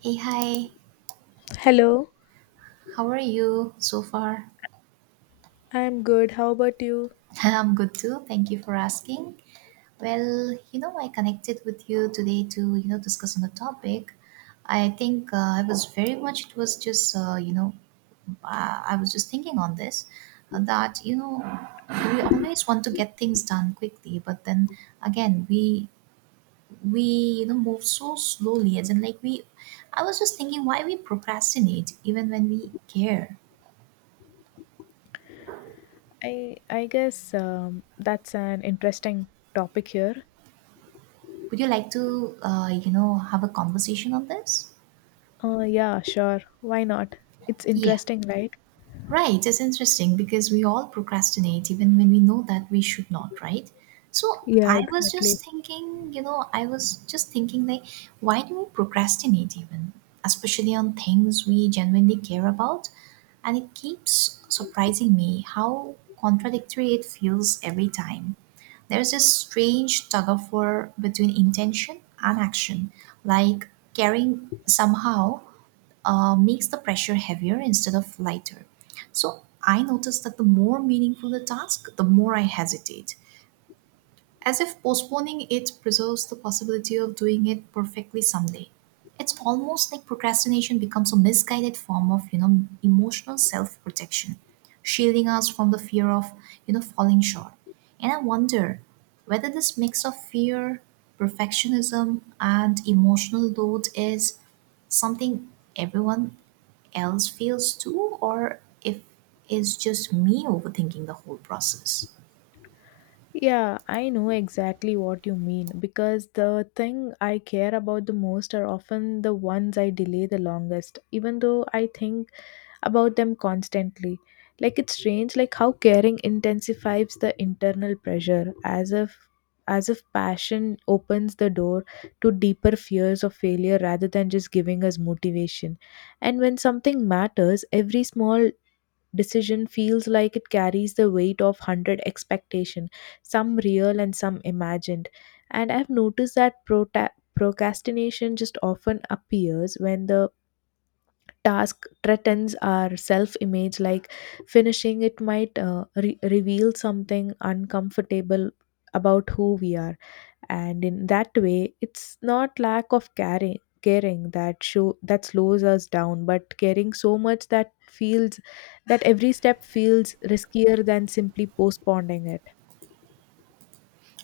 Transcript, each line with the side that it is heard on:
right: Hey, hi.
left: Hello,
right: How are you so far?
left: I'm good. How about you?
right: I'm good too. Thank you for asking. Well, I connected with you today to, discuss on the topic. I think I was very much, it was just, you know, I was just thinking on this uh, that, you know, we always want to get things done quickly, but then again, we, move so slowly, as in like I was just thinking why we procrastinate even when we care.
left: I guess that's an interesting topic here.
right: Would you like to, have a conversation on this?
left: Yeah, sure. Why not? It's
right: Yeah.
left: interesting, right?
right: Right, it's interesting because we all procrastinate even when we know that we should not, right? So
left: Yeah,
right: I was
left: exactly.
right: just thinking, why do we procrastinate even, especially on things we genuinely care about? And it keeps surprising me how contradictory it feels every time. There's a strange tug of war between intention and action, like caring somehow makes the pressure heavier instead of lighter. So I noticed that the more meaningful the task, the more I hesitate, as if postponing it preserves the possibility of doing it perfectly someday. It's almost like procrastination becomes a misguided form of, emotional self-protection, shielding us from the fear of, falling short. And I wonder whether this mix of fear, perfectionism, and emotional load is something everyone else feels too, or if it's just me overthinking the whole process.
left: Yeah, I know exactly what you mean because the thing I care about the most are often the ones I delay the longest, even though I think about them constantly. Like it's strange like how caring intensifies the internal pressure as if passion opens the door to deeper fears of failure rather than just giving us motivation. And when something matters, every small decision feels like it carries the weight of 100 expectation, some real and some imagined. And I've noticed that procrastination just often appears when the task threatens our self image, like finishing it might reveal something uncomfortable about who we are. And in that way, it's not lack of caring that show that slows us down but caring so much that feels that every step feels riskier than simply postponing it.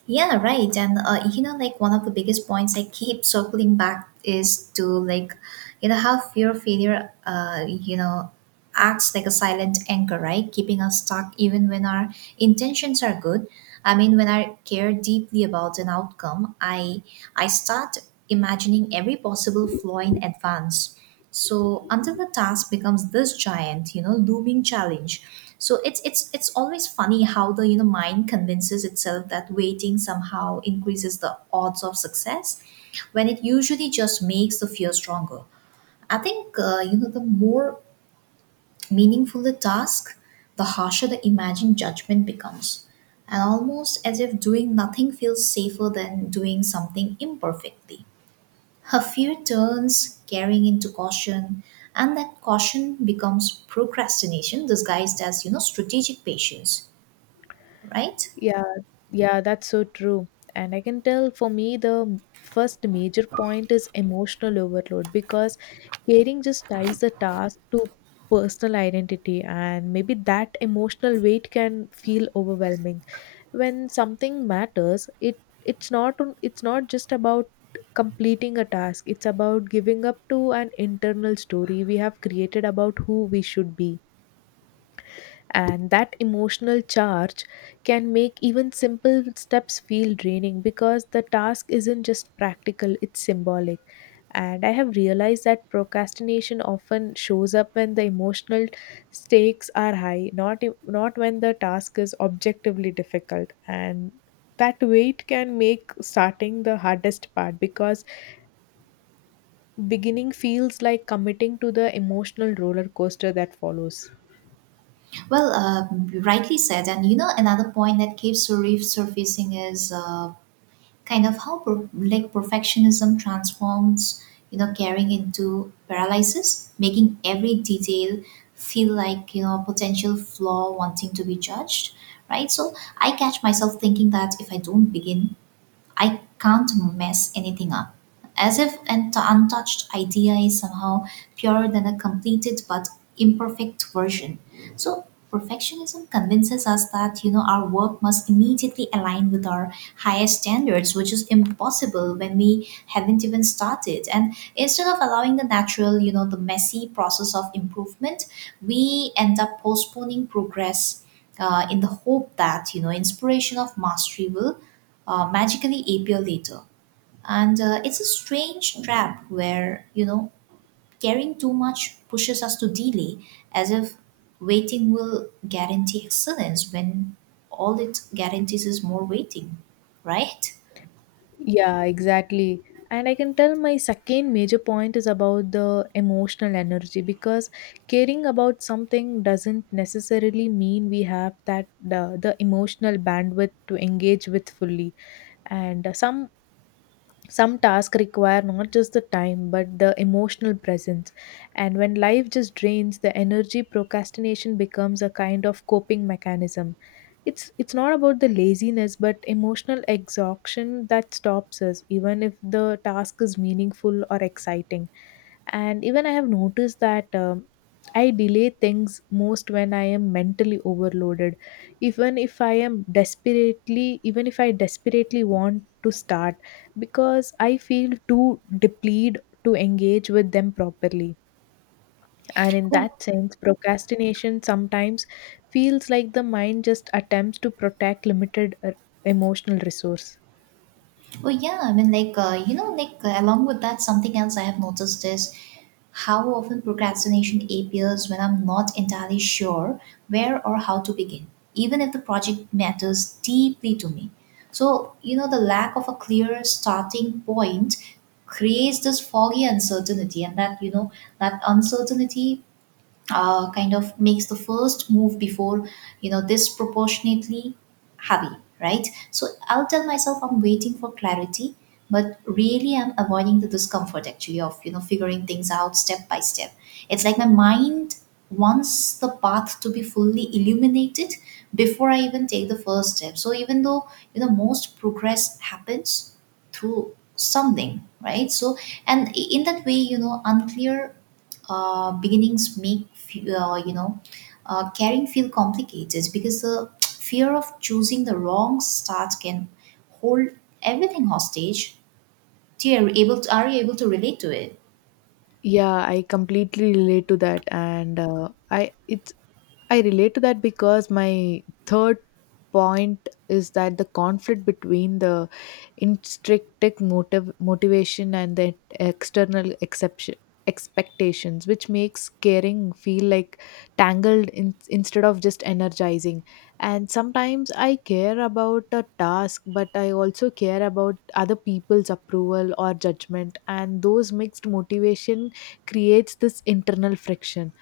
right: Yeah, right. And you know, like one of the biggest points I keep circling back is to like, how fear of failure, acts like a silent anchor, right? Keeping us stuck even when our intentions are good. I mean, when I care deeply about an outcome, I start imagining every possible flaw in advance, so until the task becomes this giant, looming challenge. So it's always funny how the, mind convinces itself that waiting somehow increases the odds of success, when it usually just makes the fear stronger. I think, the more meaningful the task, the harsher the imagined judgment becomes, and almost as if doing nothing feels safer than doing something imperfectly. Her fear turns caring into caution, and that caution becomes procrastination disguised as, strategic patience, right?
left: Yeah, yeah, that's so true. And I can tell for me, the first major point is emotional overload because caring just ties the task to personal identity, and maybe that emotional weight can feel overwhelming. When something matters, it's not just about completing a task. It's about giving up to an internal story we have created about who we should be, and that emotional charge can make even simple steps feel draining because the task isn't just practical, it's symbolic. And I have realized that procrastination often shows up when the emotional stakes are high, not when the task is objectively difficult, and that weight can make starting the hardest part because beginning feels like committing to the emotional roller coaster that follows.
right: Rightly said. And you know another point that keeps surfacing is, kind of how like perfectionism transforms, caring into paralysis, making every detail feel like, a potential flaw wanting to be judged, right? So I catch myself thinking that if I don't begin, I can't mess anything up. As if an untouched idea is somehow purer than a completed but imperfect version. So, perfectionism convinces us that, our work must immediately align with our highest standards, which is impossible when we haven't even started, and instead of allowing the natural, the messy process of improvement, we end up postponing progress, in the hope that, inspiration of mastery will, magically appear later. And it's a strange trap where, caring too much pushes us to delay, as if waiting will guarantee excellence when all it guarantees is more waiting, right?
left: Yeah, exactly. And I can tell my second major point is about the emotional energy because caring about something doesn't necessarily mean we have that the emotional bandwidth to engage with fully. And some tasks require not just the time but the emotional presence, and when life just drains the energy, procrastination becomes a kind of coping mechanism. It's not about the laziness but emotional exhaustion that stops us even if the task is meaningful or exciting. And even I have noticed that I delay things most when I am mentally overloaded, even if I desperately want to start because I feel too depleted to engage with them properly. And in
right: Oh.
left: that sense, procrastination sometimes feels like the mind just attempts to protect limited emotional resource.
right: Oh yeah, I mean, along with that, something else I have noticed is how often procrastination appears when I'm not entirely sure where or how to begin, even if the project matters deeply to me. So, the lack of a clear starting point creates this foggy uncertainty, and that uncertainty, kind of makes the first move before, disproportionately heavy, right? So I'll tell myself I'm waiting for clarity, but really I'm avoiding the discomfort actually of, figuring things out step by step. It's like my mind wants the path to be fully illuminated before I even take the first step, so even though, most progress happens through something, right? So, and in that way, unclear beginnings make caring feel complicated because the fear of choosing the wrong start can hold everything hostage. Do you able to, are you able to relate to it?
left: Yeah, I completely relate to that, and I relate to that because my third point is that the conflict between the intrinsic motive motivation and the external exception expectations, which makes caring feel like tangled in, instead of just energizing. And sometimes I care about a task but I also care about other people's approval or judgment, and those mixed motivation creates this internal friction.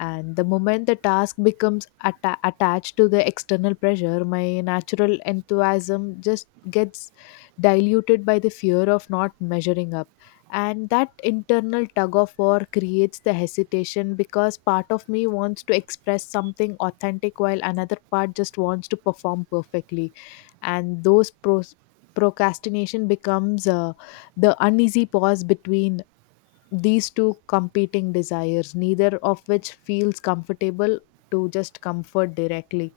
left: And the moment the task becomes attached to the external pressure, my natural enthusiasm just gets diluted by the fear of not measuring up. And that internal tug of war creates the hesitation because part of me wants to express something authentic while another part just wants to perform perfectly, and those procrastination becomes the uneasy pause between these two competing desires, neither of which feels comfortable to just comfort directly.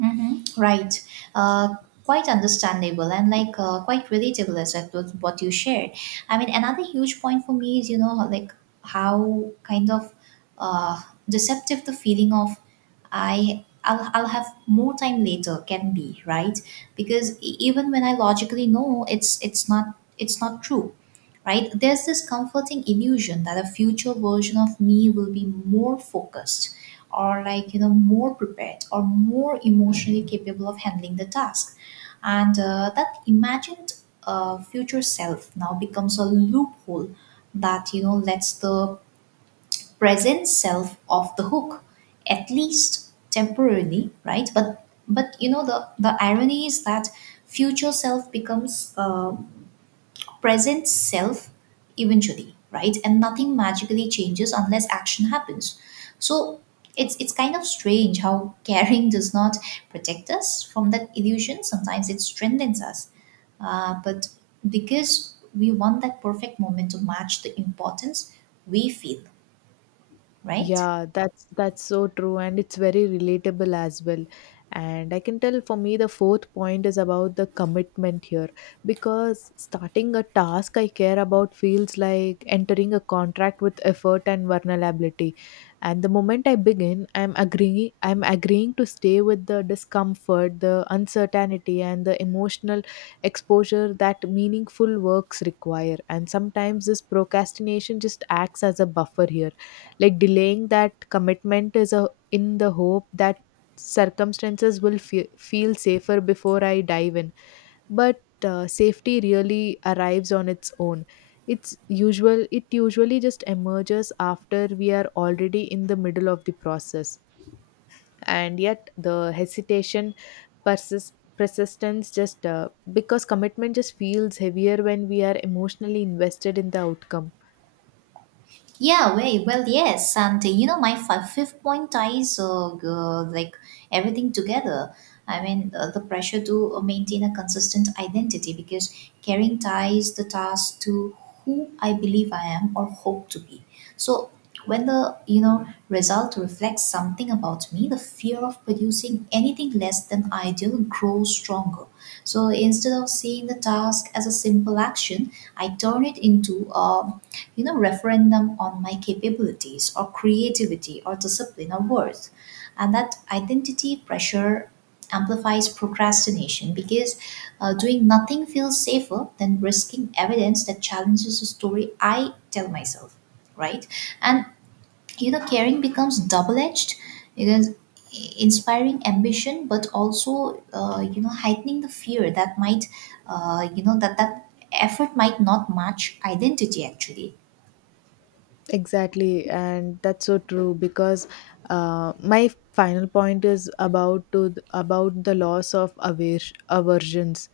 right: Mm-hmm. Right. Uh, Quite understandable and like, quite relatable as that was what you shared. I mean, another huge point for me is, like how kind of, uh, deceptive the feeling of I'll have more time later can be, right? Because even when I logically know it's not true, right? There's this comforting illusion that a future version of me will be more focused, or like, more prepared or more emotionally capable of handling the task. And that imagined, future self now becomes a loophole that, lets the present self off the hook, at least temporarily, right? But you know the irony is that future self becomes, present self eventually, right, and nothing magically changes unless action happens. So it's kind of strange how caring does not protect us from that illusion; sometimes it strengthens us, but because we want that perfect moment to match the importance we feel, right?
left: Yeah, that's so true and it's very relatable as well. And I can tell for me the fourth point is about the commitment here because starting a task I care about feels like entering a contract with effort and vulnerability. And the moment I begin, I'm agreeing to stay with the discomfort, the uncertainty and the emotional exposure that meaningful works require. And sometimes this procrastination just acts as a buffer here, like delaying that commitment is a, in the hope that circumstances will feel safer before I dive in. But safety really arrives on its own. It's usual it usually just emerges after we are already in the middle of the process, and yet the hesitation persists persistence just because commitment just feels heavier when we are emotionally invested in the outcome.
right: Yeah, way Well, yes, and, my fifth point ties, like everything together. I mean, the pressure to, maintain a consistent identity, because caring ties the task to who I believe I am or hope to be. So when the, result reflects something about me, the fear of producing anything less than ideal grows stronger. So instead of seeing the task as a simple action, I turn it into a, referendum on my capabilities or creativity or discipline or worth. And that identity pressure amplifies procrastination because, doing nothing feels safer than risking evidence that challenges the story I tell myself, right? And, caring becomes double edged because inspiring ambition but also, heightening the fear that might, that effort might not match identity actually.
left: Exactly, and that's so true because my final point is about the loss of aversions.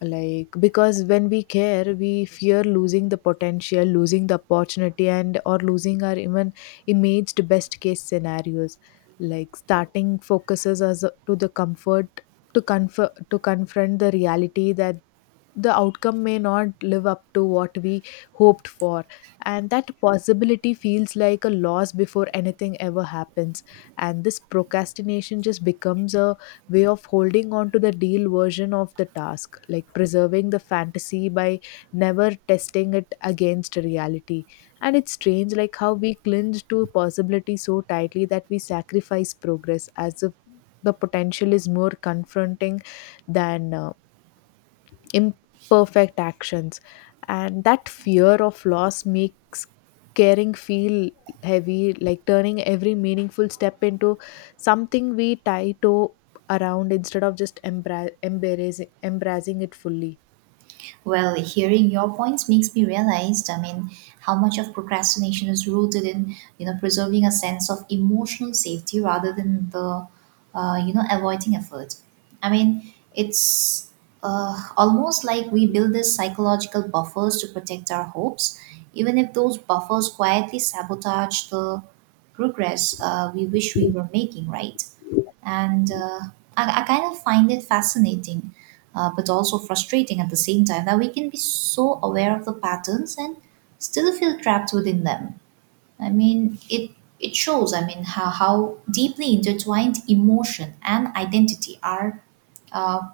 left: Like because when we care we fear losing the potential, losing the opportunity, and or losing our even imaged best case scenarios. Like starting focuses us to the comfort to comfort to confront the reality that the outcome may not live up to what we hoped for, and that possibility feels like a loss before anything ever happens. And this procrastination just becomes a way of holding on to the deal version of the task, like preserving the fantasy by never testing it against reality. And it's strange, like how we cling to possibility so tightly that we sacrifice progress as if the potential is more confronting than imperfect actions, and that fear of loss makes caring feel heavy, like turning every meaningful step into something we tie to around instead of just embracing it fully.
right: Well, hearing your points makes me realize, I mean, how much of procrastination is rooted in, preserving a sense of emotional safety rather than the, avoiding effort. I mean, it's, almost like we build these psychological buffers to protect our hopes, even if those buffers quietly sabotage the progress, we wish we were making, right? And I kind of find it fascinating, but also frustrating at the same time, that we can be so aware of the patterns and still feel trapped within them. I mean, it shows. I mean, how deeply intertwined emotion and identity are. Uh,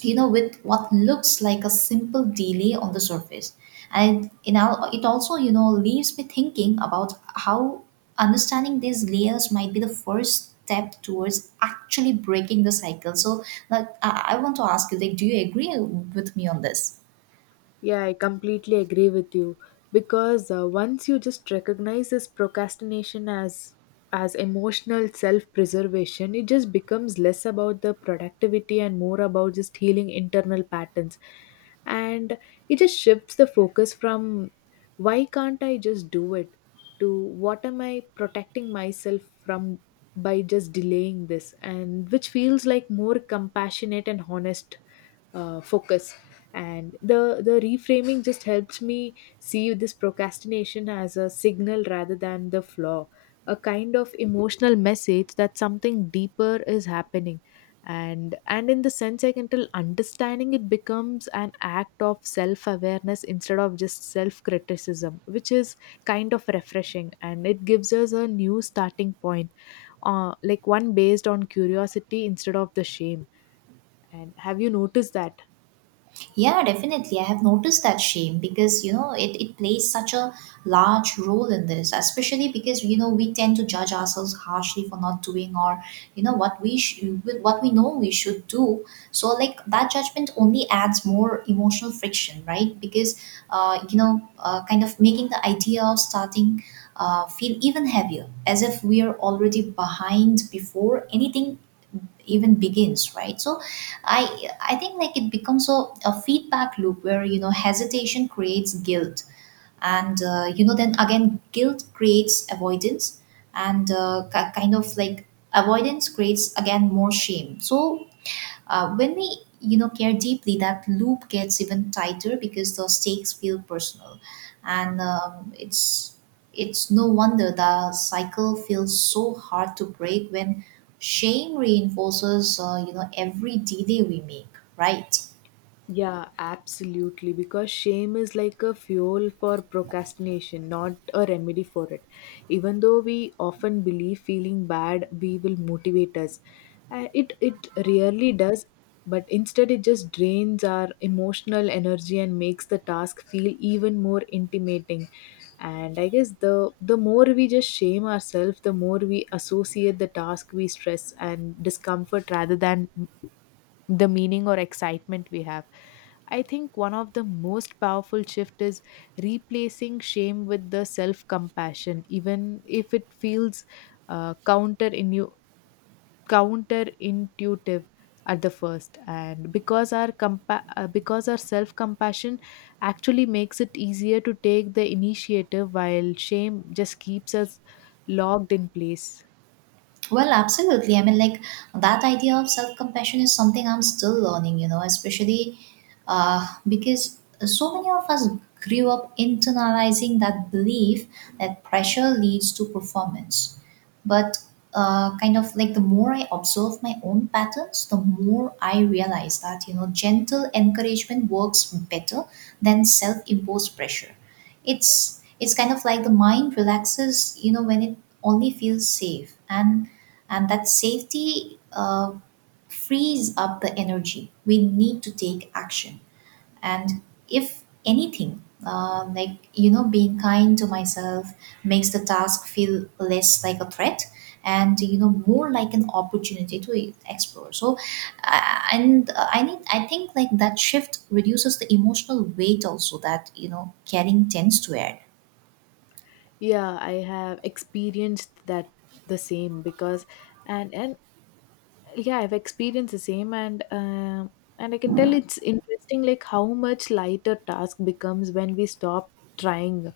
right: you know, with what looks like a simple delay on the surface. And it also, you know, leaves me thinking about how understanding these layers might be the first step towards actually breaking the cycle. So I want to ask you, like, do you agree with me on this?
left: Yeah, I completely agree with you because once you just recognize this procrastination as emotional self-preservation, it just becomes less about the productivity and more about just healing internal patterns. And it just shifts the focus from why can't I just do it to what am I protecting myself from by just delaying this, and which feels like more compassionate and honest focus. And the reframing just helps me see this procrastination as a signal rather than the flaw, a kind of emotional message that something deeper is happening. And in the sense I can tell understanding it becomes an act of self awareness instead of just self criticism, which is kind of refreshing and it gives us a new starting point, like one based on curiosity instead of the shame. And have you noticed that?
right: Yeah, definitely. I have noticed that shame because, it plays such a large role in this, especially because, we tend to judge ourselves harshly for not doing or, what we with what we know we should do. So like that judgment only adds more emotional friction, right? Because, kind of making the idea of starting, feel even heavier, as if we are already behind before anything even begins, right? So I think like it becomes a feedback loop where, hesitation creates guilt, and, then again guilt creates avoidance, and, kind of like avoidance creates again more shame. So, when we, care deeply, that loop gets even tighter because the stakes feel personal, and it's no wonder the cycle feels so hard to break when shame reinforces, every delay we make, right?
left: Yeah, absolutely. Because shame is like a fuel for procrastination, not a remedy for it. Even though we often believe feeling bad we will motivate us, it rarely does. But instead, it just drains our emotional energy and makes the task feel even more intimating. And I guess the more we just shame ourselves, the more we associate the task we stress and discomfort rather than the meaning or excitement we have. I think one of the most powerful shift is replacing shame with the self compassion, even if it feels uh, counter inu- counterintuitive at the first. And because our self compassion actually makes it easier to take the initiative, while shame just keeps us locked in place.
right: Well, absolutely. I mean, like that idea of self compassion is something I'm still learning, you know, especially, because so many of us grew up internalizing that belief that pressure leads to performance. But, kind of like the more I observe my own patterns, the more I realize that, gentle encouragement works better than self imposed pressure. It's kind of like the mind relaxes, you know, when it only feels safe. And that safety frees up the energy we need to take action and if anything like you know being kind to myself makes the task feel less like a threat and you know more like an opportunity to explore. So and I need I think like that shift reduces the emotional weight also that you know carrying tends to add.
left: Yeah, I have experienced that the same because and yeah, I've experienced the same and I can tell it's interesting, like how much lighter task becomes when we stop trying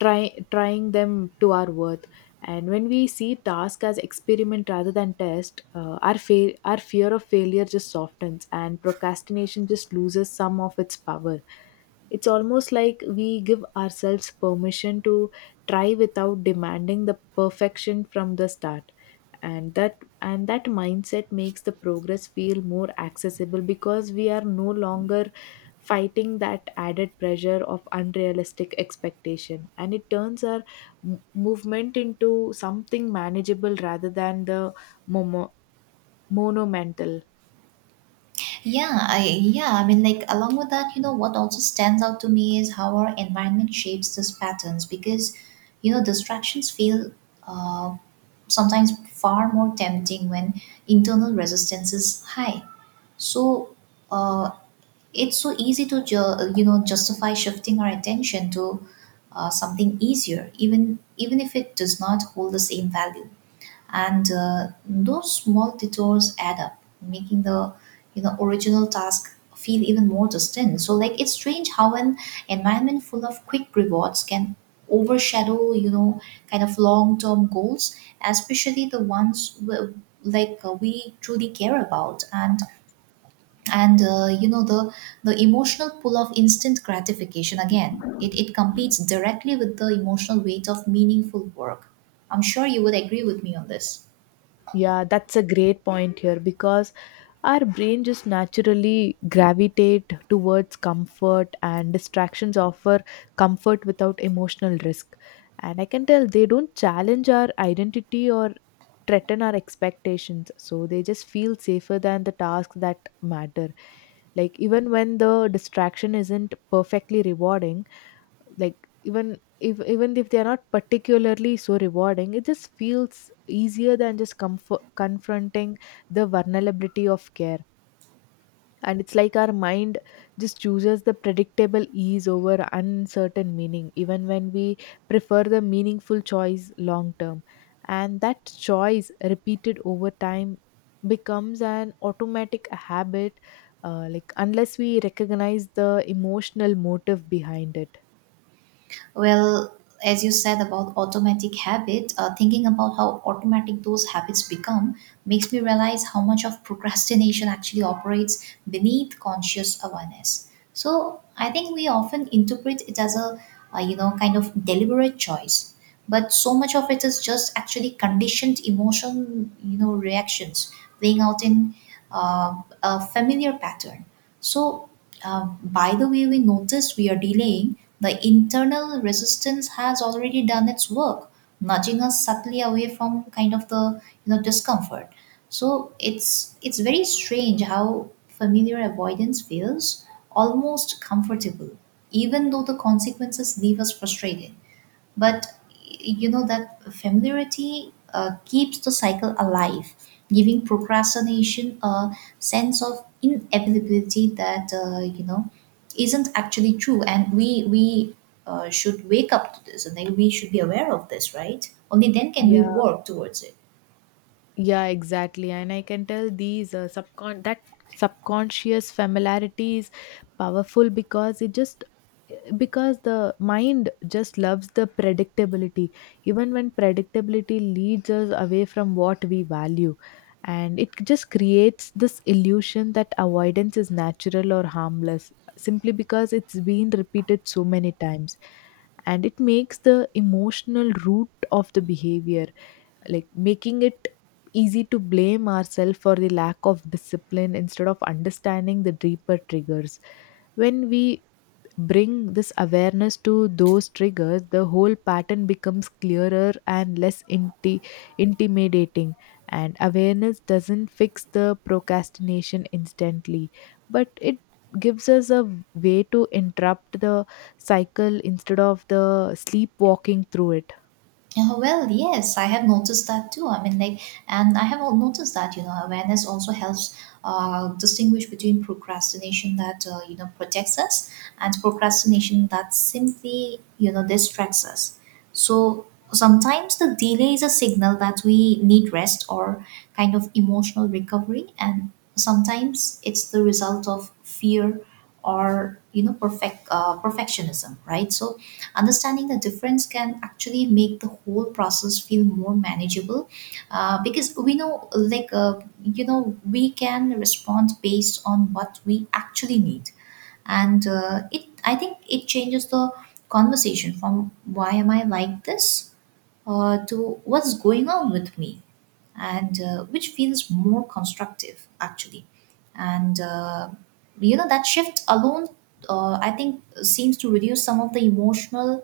left: trying them to our worth. And when we see task as experiment rather than test, our fear of failure just softens and procrastination just loses some of its power. It's almost like we give ourselves permission to try without demanding the perfection from the start. And that mindset makes the progress feel more accessible because we are no longer fighting that added pressure of unrealistic expectation, and it turns our movement into something manageable rather than the momo- monumental.
right: Yeah, I mean like along with that, you know, what also stands out to me is how our environment shapes these patterns because you know, distractions feel uh, sometimes far more tempting when internal resistance is high. So uh, it's so easy to you know justify shifting our attention to something easier, even if it does not hold the same value, and those small detours add up, making the you know original task feel even more distant. So like it's strange how an environment full of quick rewards can overshadow you know kind of long term goals, especially the ones like we truly care about. And you know the emotional pull of instant gratification, again, it competes directly with the emotional weight of meaningful work. I'm sure you would agree with me on this.
left: Yeah, that's a great point here because our brain just naturally gravitate towards comfort, and distractions offer comfort without emotional risk. And I can tell they don't challenge our identity or threaten our expectations, so they just feel safer than the tasks that matter. Like, even when the distraction isn't perfectly rewarding, like even if they are not particularly so rewarding, it just feels easier than just comfort confronting the vulnerability of care. And it's like our mind just chooses the predictable ease over uncertain meaning even when we prefer the meaningful choice long term, and that choice repeated over time becomes an automatic habit, like unless we recognize the emotional motive behind it.
right: Well, as you said about automatic habit, thinking about how automatic those habits become makes me realize how much of procrastination actually operates beneath conscious awareness. So I think we often interpret it as a you know, kind of deliberate choice, but so much of it is just actually conditioned emotion, you know, reactions playing out in uh, a familiar pattern. So by the way we notice we are delaying, the internal resistance has already done its work, nudging us subtly away from kind of the you know discomfort. So it's very strange how familiar avoidance feels almost comfortable, even though the consequences leave us frustrated, but you know that familiarity keeps the cycle alive, giving procrastination a sense of inevitability that you know isn't actually true. And we should wake up to this, and then we should be aware of this, right? Only then can we
left: Yeah,
right: work towards it.
left: Yeah, exactly. And I can tell these subconscious familiarity is powerful because the mind just loves the predictability even when predictability leads us away from what we value. And it just creates this illusion that avoidance is natural or harmless simply because it's been repeated so many times, and it makes the emotional root of the behavior, like making it easy to blame ourselves for the lack of discipline instead of understanding the deeper triggers. When we bring this awareness to those triggers, the whole pattern becomes clearer and less intimidating, and awareness doesn't fix the procrastination instantly, but it gives us a way to interrupt the cycle instead of the sleepwalking through it.
right: Oh, well, yes, I have noticed that too. I mean, like, and I have noticed that, you know, awareness also helps distinguish between procrastination that, you know, protects us, and procrastination that simply, you know, distracts us. So sometimes the delay is a signal that we need rest or kind of emotional recovery. And sometimes it's the result of fear or, you know, perfectionism, right? So understanding the difference can actually make the whole process feel more manageable because we know like you know we can respond based on what we actually need. And it I think it changes the conversation from "Why am I like this?" To "What's going on with me?" and which feels more constructive actually. And You know, that shift alone, I think, seems to reduce some of the emotional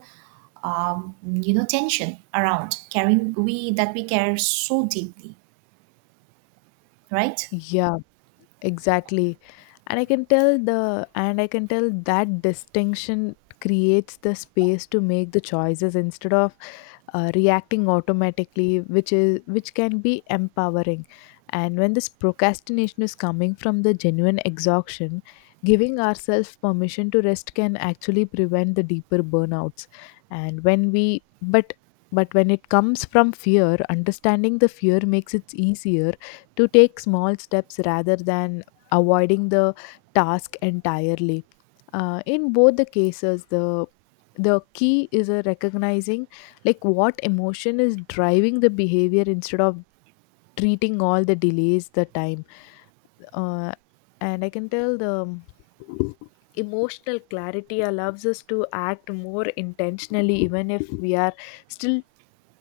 right: um, you know tension around caring we that we care so deeply, right?
left: Yeah, exactly. And I can tell the and I can tell that distinction creates the space to make the choices instead of reacting automatically, which can be empowering. And when this procrastination is coming from the genuine exhaustion, giving ourselves permission to rest can actually prevent the deeper burnouts. And when we but but when it comes from fear, understanding the fear makes it easier to take small steps rather than avoiding the task entirely. In both the cases, the key is a recognizing like what emotion is driving the behavior instead of treating all the delays the time. uh, and I can tell the emotional clarity allows us to act more intentionally, even if we are still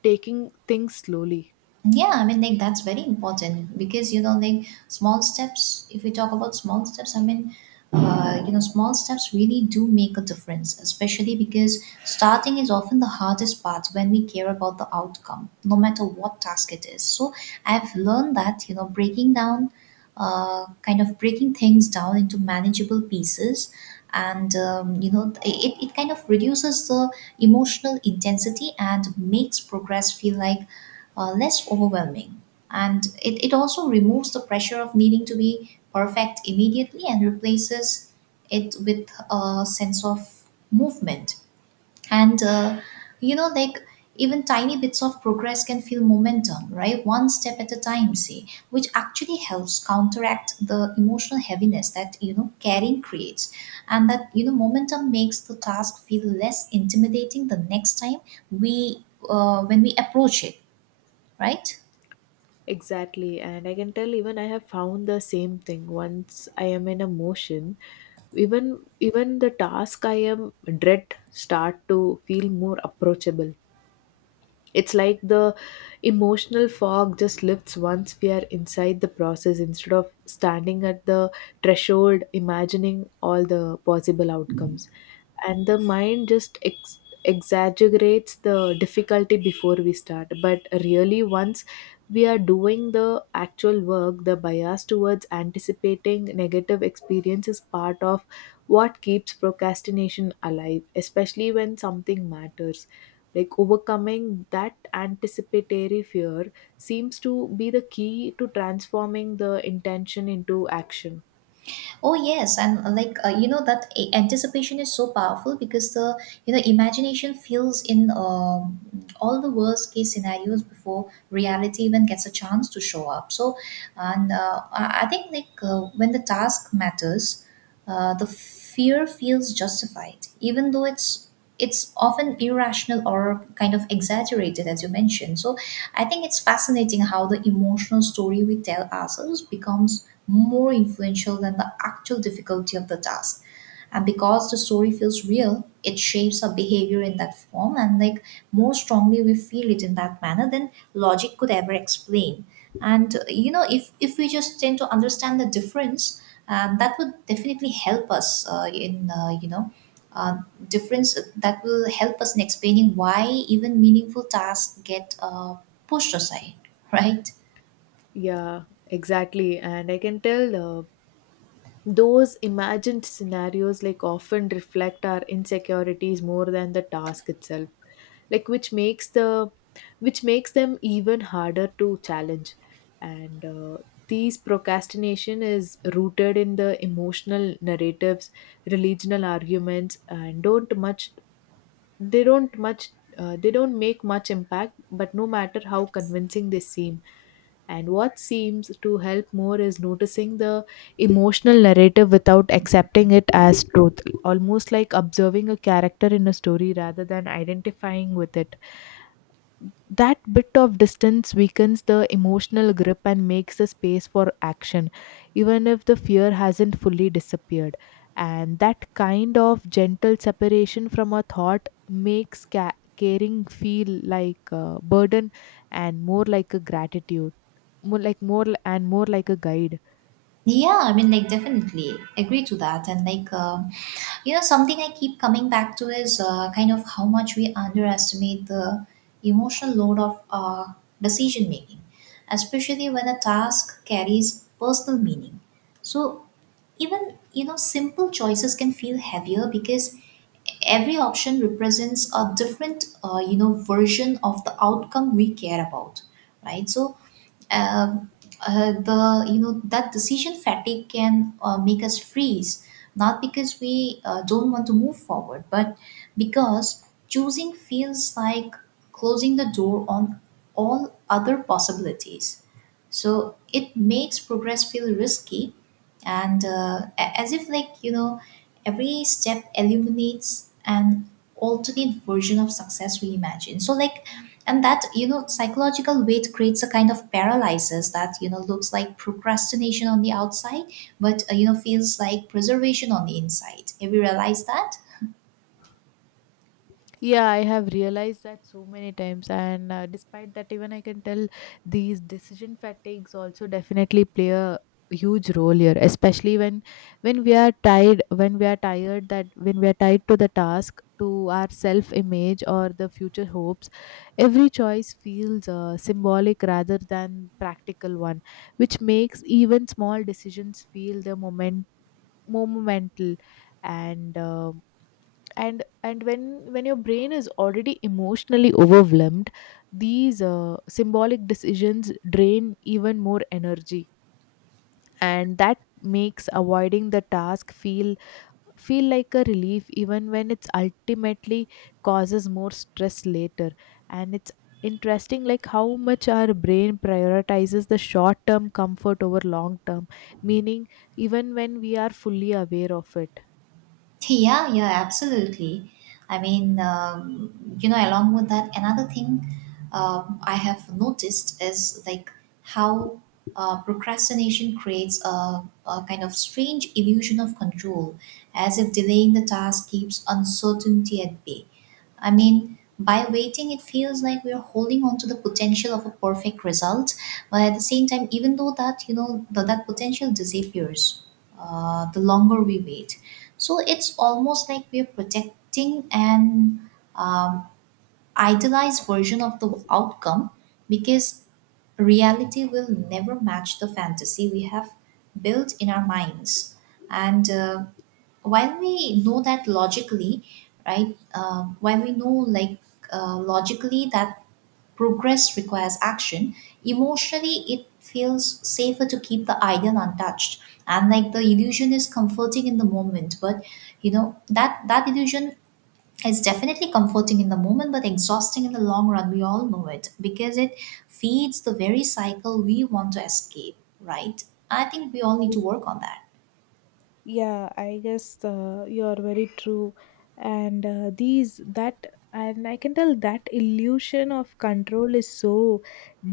left: taking things slowly.
right: Yeah, I mean like that's very important because you know like small steps, if we talk about small steps, I mean you know small steps really do make a difference, especially because starting is often the hardest part when we care about the outcome no matter what task it is. So I've learned that you know breaking down, kind of breaking things down into manageable pieces, and you know it kind of reduces the emotional intensity and makes progress feel like less overwhelming. And it also removes the pressure of needing to be perfect immediately, and replaces it with a sense of movement. And, you know, like even tiny bits of progress can feel momentum, right? One step at a time, say, which actually helps counteract the emotional heaviness that, you know, caring creates. And that, you know, momentum makes the task feel less intimidating the next time we, when we approach it, right?
left: Exactly, and I can tell even I have found the same thing. Once I am in a motion, even even the task I am dread start to feel more approachable. It's like the emotional fog just lifts once we are inside the process instead of standing at the threshold imagining all the possible outcomes. And the mind just exaggerates the difficulty before we start, but really once we are doing the actual work, the bias towards anticipating negative experience is part of what keeps procrastination alive, especially when something matters. Like overcoming that anticipatory fear seems to be the key to transforming the intention into action.
right: Oh yes, and like you know that anticipation is so powerful because the you know imagination fills in all the worst case scenarios before reality even gets a chance to show up. So, and I think like when the task matters, the fear feels justified, even though it's often irrational or kind of exaggerated as you mentioned. So I think it's fascinating how the emotional story we tell ourselves becomes more influential than the actual difficulty of the task. And because the story feels real, it shapes our behavior in that form, and like more strongly we feel it in that manner than logic could ever explain. And you know, if we just tend to understand the difference, that would definitely help us in you know. Uh, Difference that will help us in explaining why even meaningful tasks get pushed aside, right?
left: Yeah, exactly, and I can tell those imagined scenarios like often reflect our insecurities more than the task itself, like which makes them even harder to challenge. And these procrastination is rooted in the emotional narratives, religional arguments, and don't much they don't much they don't make much impact, but no matter how convincing they seem. And what seems to help more is noticing the emotional narrative without accepting it as truth, almost like observing a character in a story rather than identifying with it. That bit of distance weakens the emotional grip and makes the space for action, even if the fear hasn't fully disappeared. And that kind of gentle separation from a thought makes caring feel like a burden and more like a gratitude, more like a guide.
right: Yeah, I mean, like, definitely agree to that. And, like, you know, something I keep coming back to is kind of how much we underestimate the emotional load of decision making, especially when a task carries personal meaning. So, even, you know, simple choices can feel heavier because every option represents a different, you know, version of the outcome we care about, right? So, um, the you know that decision fatigue can make us freeze, not because we don't want to move forward, but because choosing feels like closing the door on all other possibilities. So it makes progress feel risky, and as if like you know every step illuminates an alternate version of success we imagine. So like, and that you know psychological weight creates a kind of paralysis that you know looks like procrastination on the outside, but you know feels like preservation on the inside. Have you realized that?
left: Yeah, I have realized that so many times, and despite that, even I can tell these decision fatigues also definitely play a huge role here, especially when when we are tired, that when we are tied to the task, to our self-image or the future hopes, every choice feels symbolic rather than practical one, which makes even small decisions feel the moment more momental. And. Um, and and when your brain is already emotionally overwhelmed, these symbolic decisions drain even more energy, and that makes avoiding the task feel like a relief, even when it's ultimately causes more stress later. And it's interesting like how much our brain prioritizes the short term comfort over long term meaning, even when we are fully aware of it.
right: Yeah, yeah, absolutely. I mean, you know, along with that, another thing I have noticed is like how procrastination creates a kind of strange illusion of control, as if delaying the task keeps uncertainty at bay. I mean, by waiting, it feels like we're holding on to the potential of a perfect result, but at the same time, even though that, you know, that potential disappears the longer we wait. So it's almost like we're projecting an um, idealized version of the outcome because reality will never match the fantasy we have built in our minds. And while we know that logically, right, while we know like logically that progress requires action. Emotionally, it feels safer to keep the ideal untouched. And like the illusion is comforting in the moment, but you know that illusion is definitely comforting in the moment, but exhausting in the long run. We all know it because it feeds the very cycle we want to escape, right? I think we all need to work on that.
left: Yeah, I guess you are very true. And uh, these that and I can tell that illusion of control is so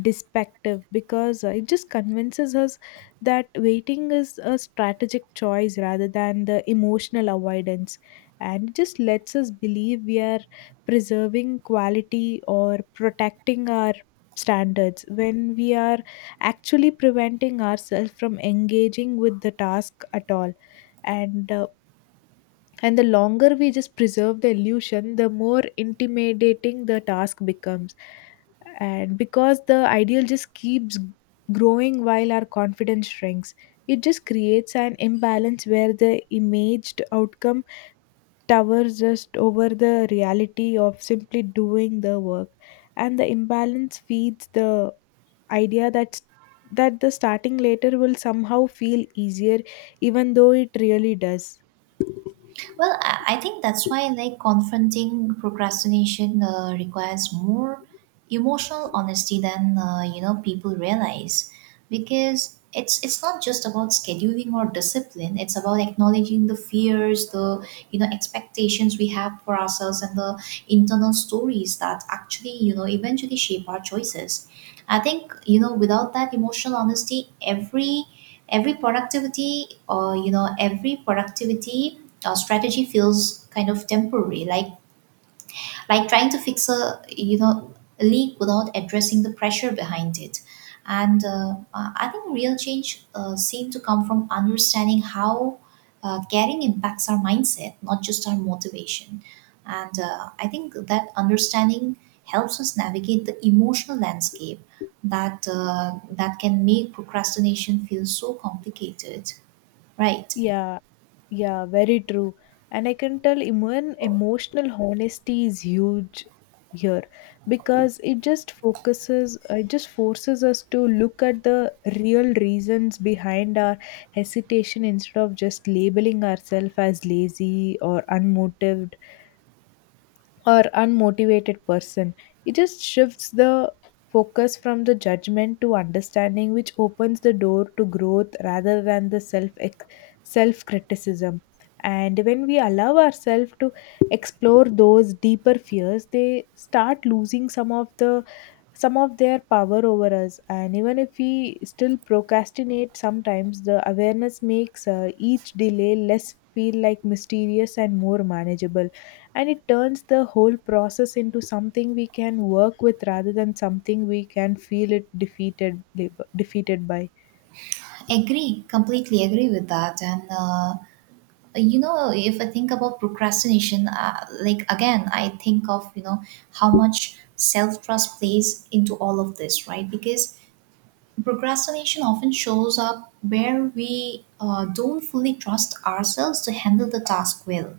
left: deceptive because it just convinces us that waiting is a strategic choice rather than the emotional avoidance, and it just lets us believe we are preserving quality or protecting our standards when we are actually preventing ourselves from engaging with the task at all. And uh, and the longer we just preserve the illusion, the more intimidating the task becomes, and because the ideal just keeps growing while our confidence shrinks, it just creates an imbalance where the imaged outcome towers just over the reality of simply doing the work. And the imbalance feeds the idea that the starting later will somehow feel easier, even though it really does.
right: Well, I think that's why like confronting procrastination requires more emotional honesty than you know people realize, because it's not just about scheduling or discipline. It's about acknowledging the fears, the you know expectations we have for ourselves, and the internal stories that actually you know eventually shape our choices. I think you know without that emotional honesty, every productivity or you know every productivity our strategy feels kind of temporary, like trying to fix a you know a leak without addressing the pressure behind it. And I think real change seems to come from understanding how caring impacts our mindset, not just our motivation. And I think that understanding helps us navigate the emotional landscape that that can make procrastination feel so complicated, right?
left: Yeah, yeah, very true. And I can tell even emotional honesty is huge here because it just forces us to look at the real reasons behind our hesitation instead of just labeling ourselves as lazy or unmotivated, or unmotivated person. It just shifts the focus from the judgment to understanding, which opens the door to growth rather than the self criticism. And when we allow ourselves to explore those deeper fears, they start losing some of their power over us. And even if we still procrastinate sometimes, the awareness makes each delay less feel like mysterious and more manageable, and it turns the whole process into something we can work with rather than something we can feel it defeated by.
right: Agree, completely agree with that. And you know, if I think about procrastination, like again I think of you know how much self trust plays into all of this, right? Because procrastination often shows up where we don't fully trust ourselves to handle the task well,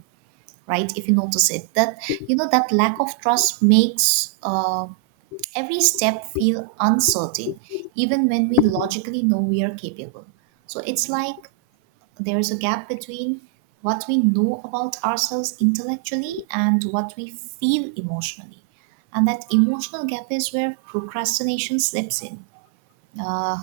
right: right? If you notice it, that you know that lack of trust makes every step feel uncertain, even when we logically know we are capable. So it's like there is a gap between what we know about ourselves intellectually and what we feel emotionally. And that emotional gap is where procrastination slips in, uh,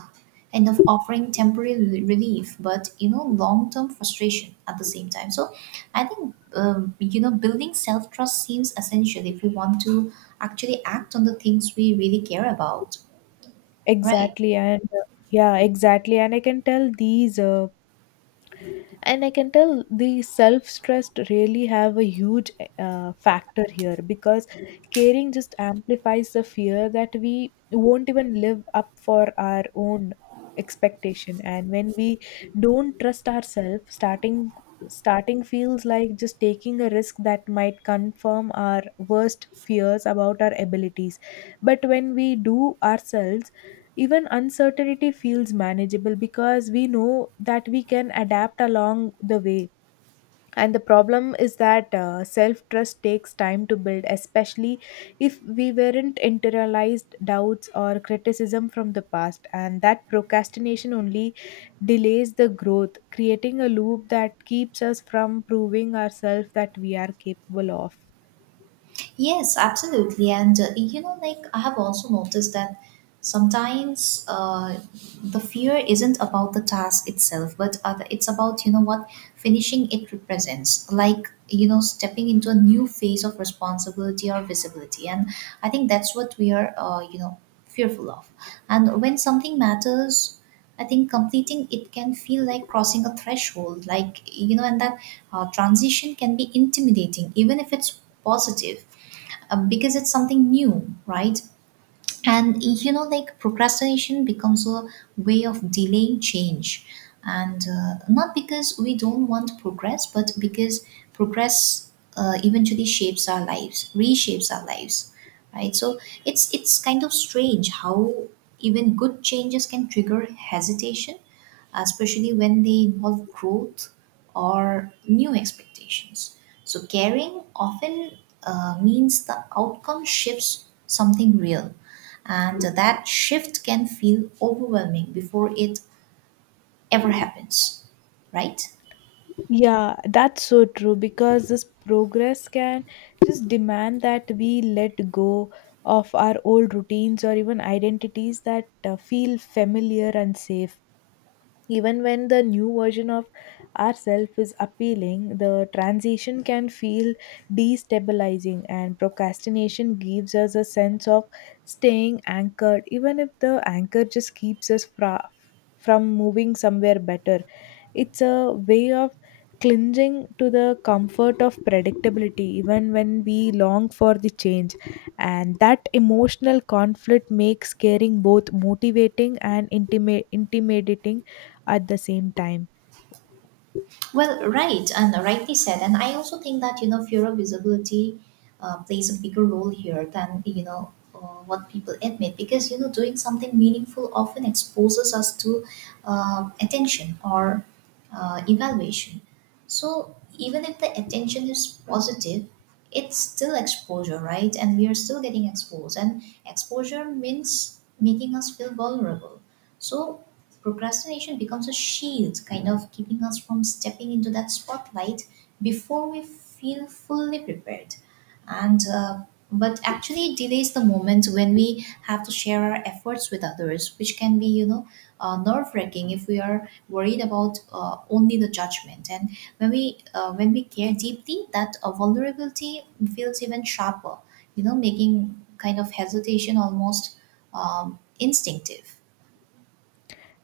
right: kind of offering temporary relief, but you know, long term frustration at the same time. So I think, you know, building self trust seems essential if we want to actually act on the things we really care about, right?
left: exactly and uh, yeah exactly and I can tell these and I can tell the self stressed really have a huge factor here because caring just amplifies the fear that we won't even live up for our own expectation. And when we don't trust ourselves, starting feels like just taking a risk that might confirm our worst fears about our abilities. But when we do ourselves, even uncertainty feels manageable because we know that we can adapt along the way. And the problem is that self trust takes time to build, especially if we weren't internalized doubts or criticism from the past. And that procrastination only delays the growth, creating a loop that keeps us from proving ourselves that we are capable of.
right: Yes, absolutely. And you know, like I have also noticed that sometimes the fear isn't about the task itself, but other, it's about, you know, what finishing it represents, like, you know, stepping into a new phase of responsibility or visibility. And I think that's what we are, you know, fearful of. And when something matters, I think completing it can feel like crossing a threshold, like, you know, and that transition can be intimidating, even if it's positive, because it's something new, right? And you know, like procrastination becomes a way of delaying change. And not because we don't want progress, but because progress eventually shapes our lives, reshapes our lives, right? So it's kind of strange how even good changes can trigger hesitation, especially when they involve growth or new expectations. So, caring often means the outcome shifts something real, and that shift can feel overwhelming before it ever happens, right?
left: Yeah, that's so true because this progress can just demand that we let go of our old routines or even identities that feel familiar and safe. Even when the new version of ourself is appealing, the transition can feel destabilizing, and procrastination gives us a sense of staying anchored, even if the anchor just keeps us from moving somewhere better. It's a way of clinging to the comfort of predictability, even when we long for the change. And that emotional conflict makes caring both motivating and intimidating at the same time.
right: Well, right, and rightly said. And I also think that, you know, fear of visibility plays a bigger role here than, you know, what people admit because, you know, doing something meaningful often exposes us to attention or evaluation. So even if the attention is positive, it's still exposure, right? And we are still getting exposed. And exposure means making us feel vulnerable. So procrastination becomes a shield, kind of keeping us from stepping into that spotlight before we feel fully prepared. And But actually, it delays the moment when we have to share our efforts with others, which can be, you know, nerve-wracking if we are worried about only the judgment. And when we care deeply, that vulnerability feels even sharper. You know, making kind of hesitation almost instinctive.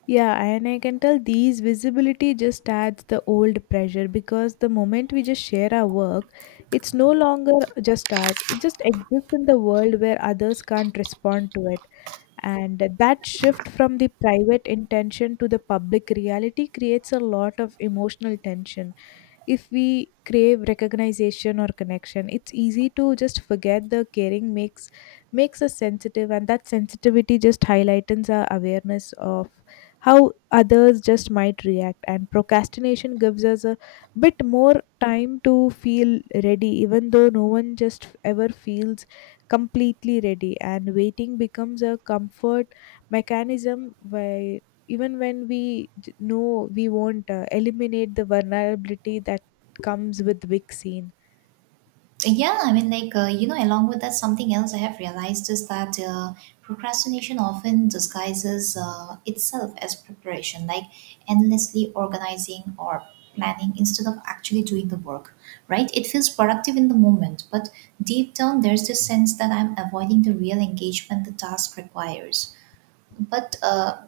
left: Yeah, and I can tell these visibility just adds the old pressure because the moment we just share our work, it's no longer just us. It just exists in the world where others can't respond to it. And that shift from the private intention to the public reality creates a lot of emotional tension. If we crave recognition or connection, it's easy to just forget the caring makes us sensitive, and that sensitivity just highlightens our awareness of how others just might react. And procrastination gives us a bit more time to feel ready, even though no one just ever feels completely ready, and waiting becomes a comfort mechanism by even when we know we won't eliminate the vulnerability that comes with vaccine.
right: Yeah, I mean, like, you know, along with that, something else I have realized is that procrastination often disguises itself as preparation, like endlessly organizing or planning instead of actually doing the work, right? It feels productive in the moment, but deep down, there's this sense that I'm avoiding the real engagement the task requires. But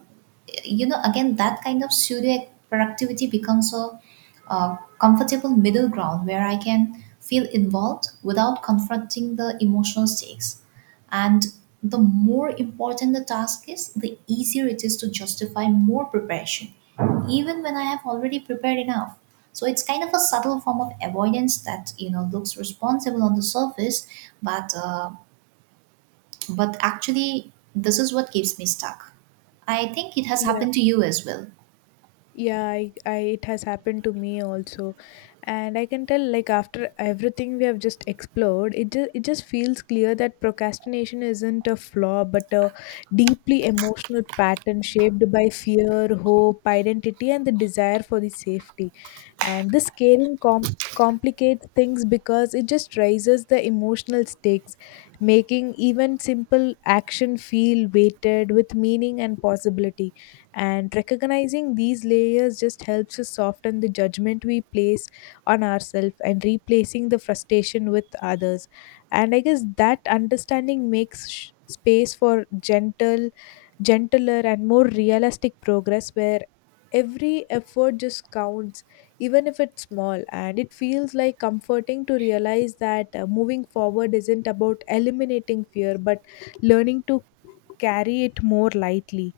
right: you know, again, that kind of pseudo productivity becomes a, comfortable middle ground where I can feel involved without confronting the emotional stakes, and the more important the task is, the easier it is to justify more preparation, even when I have already prepared enough. So it's kind of a subtle form of avoidance that, you know, looks responsible on the surface, but uh, but actually, this is what keeps me stuck. I think it has
left: Yeah,
right: happened to you as well.
left: yeah, I it has happened to me also, and I can tell like after everything we have just explored, it just feels clear that procrastination isn't a flaw but a deeply emotional pattern shaped by fear, hope, identity, and the desire for the safety. And this caring complicates things because it just raises the emotional stakes, making even simple action feel weighted with meaning and possibility. And recognizing these layers just helps us soften the judgment we place on ourselves and replacing the frustration with others. And I guess that understanding makes space for gentle gentler and more realistic progress where every effort just counts, even if it's small. And it feels like comforting to realize that moving forward isn't about eliminating fear but learning to carry it more lightly.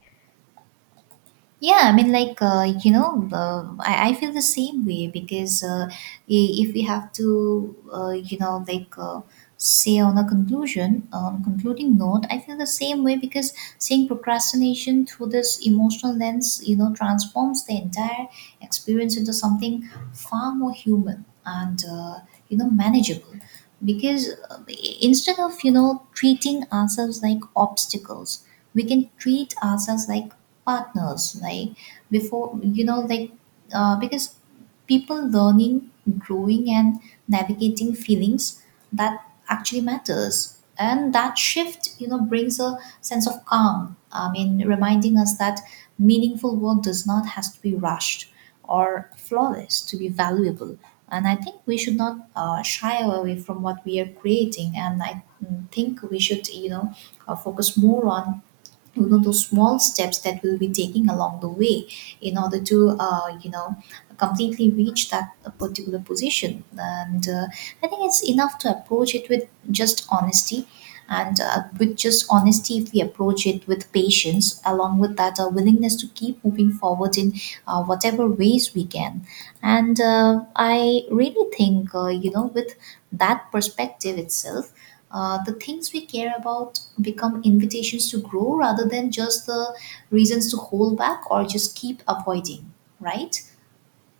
right: Yeah, I mean, like, you know, I feel the same way because if we have to, you know, like, say on a conclusion, on a concluding note, I feel the same way because seeing procrastination through this emotional lens, you know, transforms the entire experience into something far more human and, you know, manageable. Instead of, you know, treating ourselves like obstacles, we can treat ourselves like partners, like before, you know, like, because people learning, growing, and navigating feelings that actually matters. And that shift, you know, brings a sense of calm. I mean, reminding us that meaningful work does not has to be rushed or flawless to be valuable. And I think we should not shy away from what we are creating, and I think we should, you know, focus more on, you know, those small steps that we'll be taking along the way in order to, you know, completely reach that particular position. And I think it's enough to approach it with just honesty, and with just honesty, if we approach it with patience along with that willingness to keep moving forward in whatever ways we can. And I really think, you know, with that perspective itself, the things we care about become invitations to grow rather than just the reasons to hold back or just keep avoiding, right?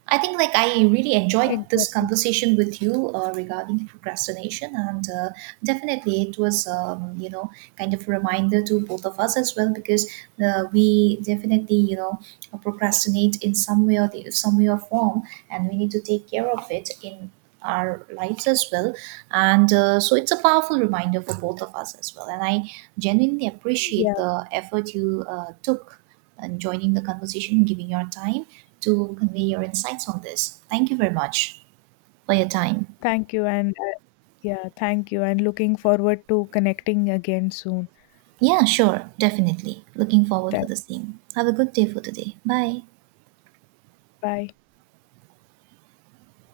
right: I think, like, I really enjoyed this
left: Exactly.
right: conversation with you regarding procrastination, and definitely it was you know, kind of a reminder to both of us as well, because we definitely, you know, procrastinate in some way or the some way or form, and we need to take care of it in our lives as well. And So it's a powerful reminder for both of us as well, and I genuinely
left: Yeah.
right: appreciate the effort you took and joining the conversation and giving your time to convey your insights on this. Thank you very much for your time.
left: Thank you, and yeah, thank you, and looking forward to connecting again soon.
right: Yeah, sure, definitely. Looking forward
left: Tha-
right: for the same. Have a good day for today. Bye.
left: Bye.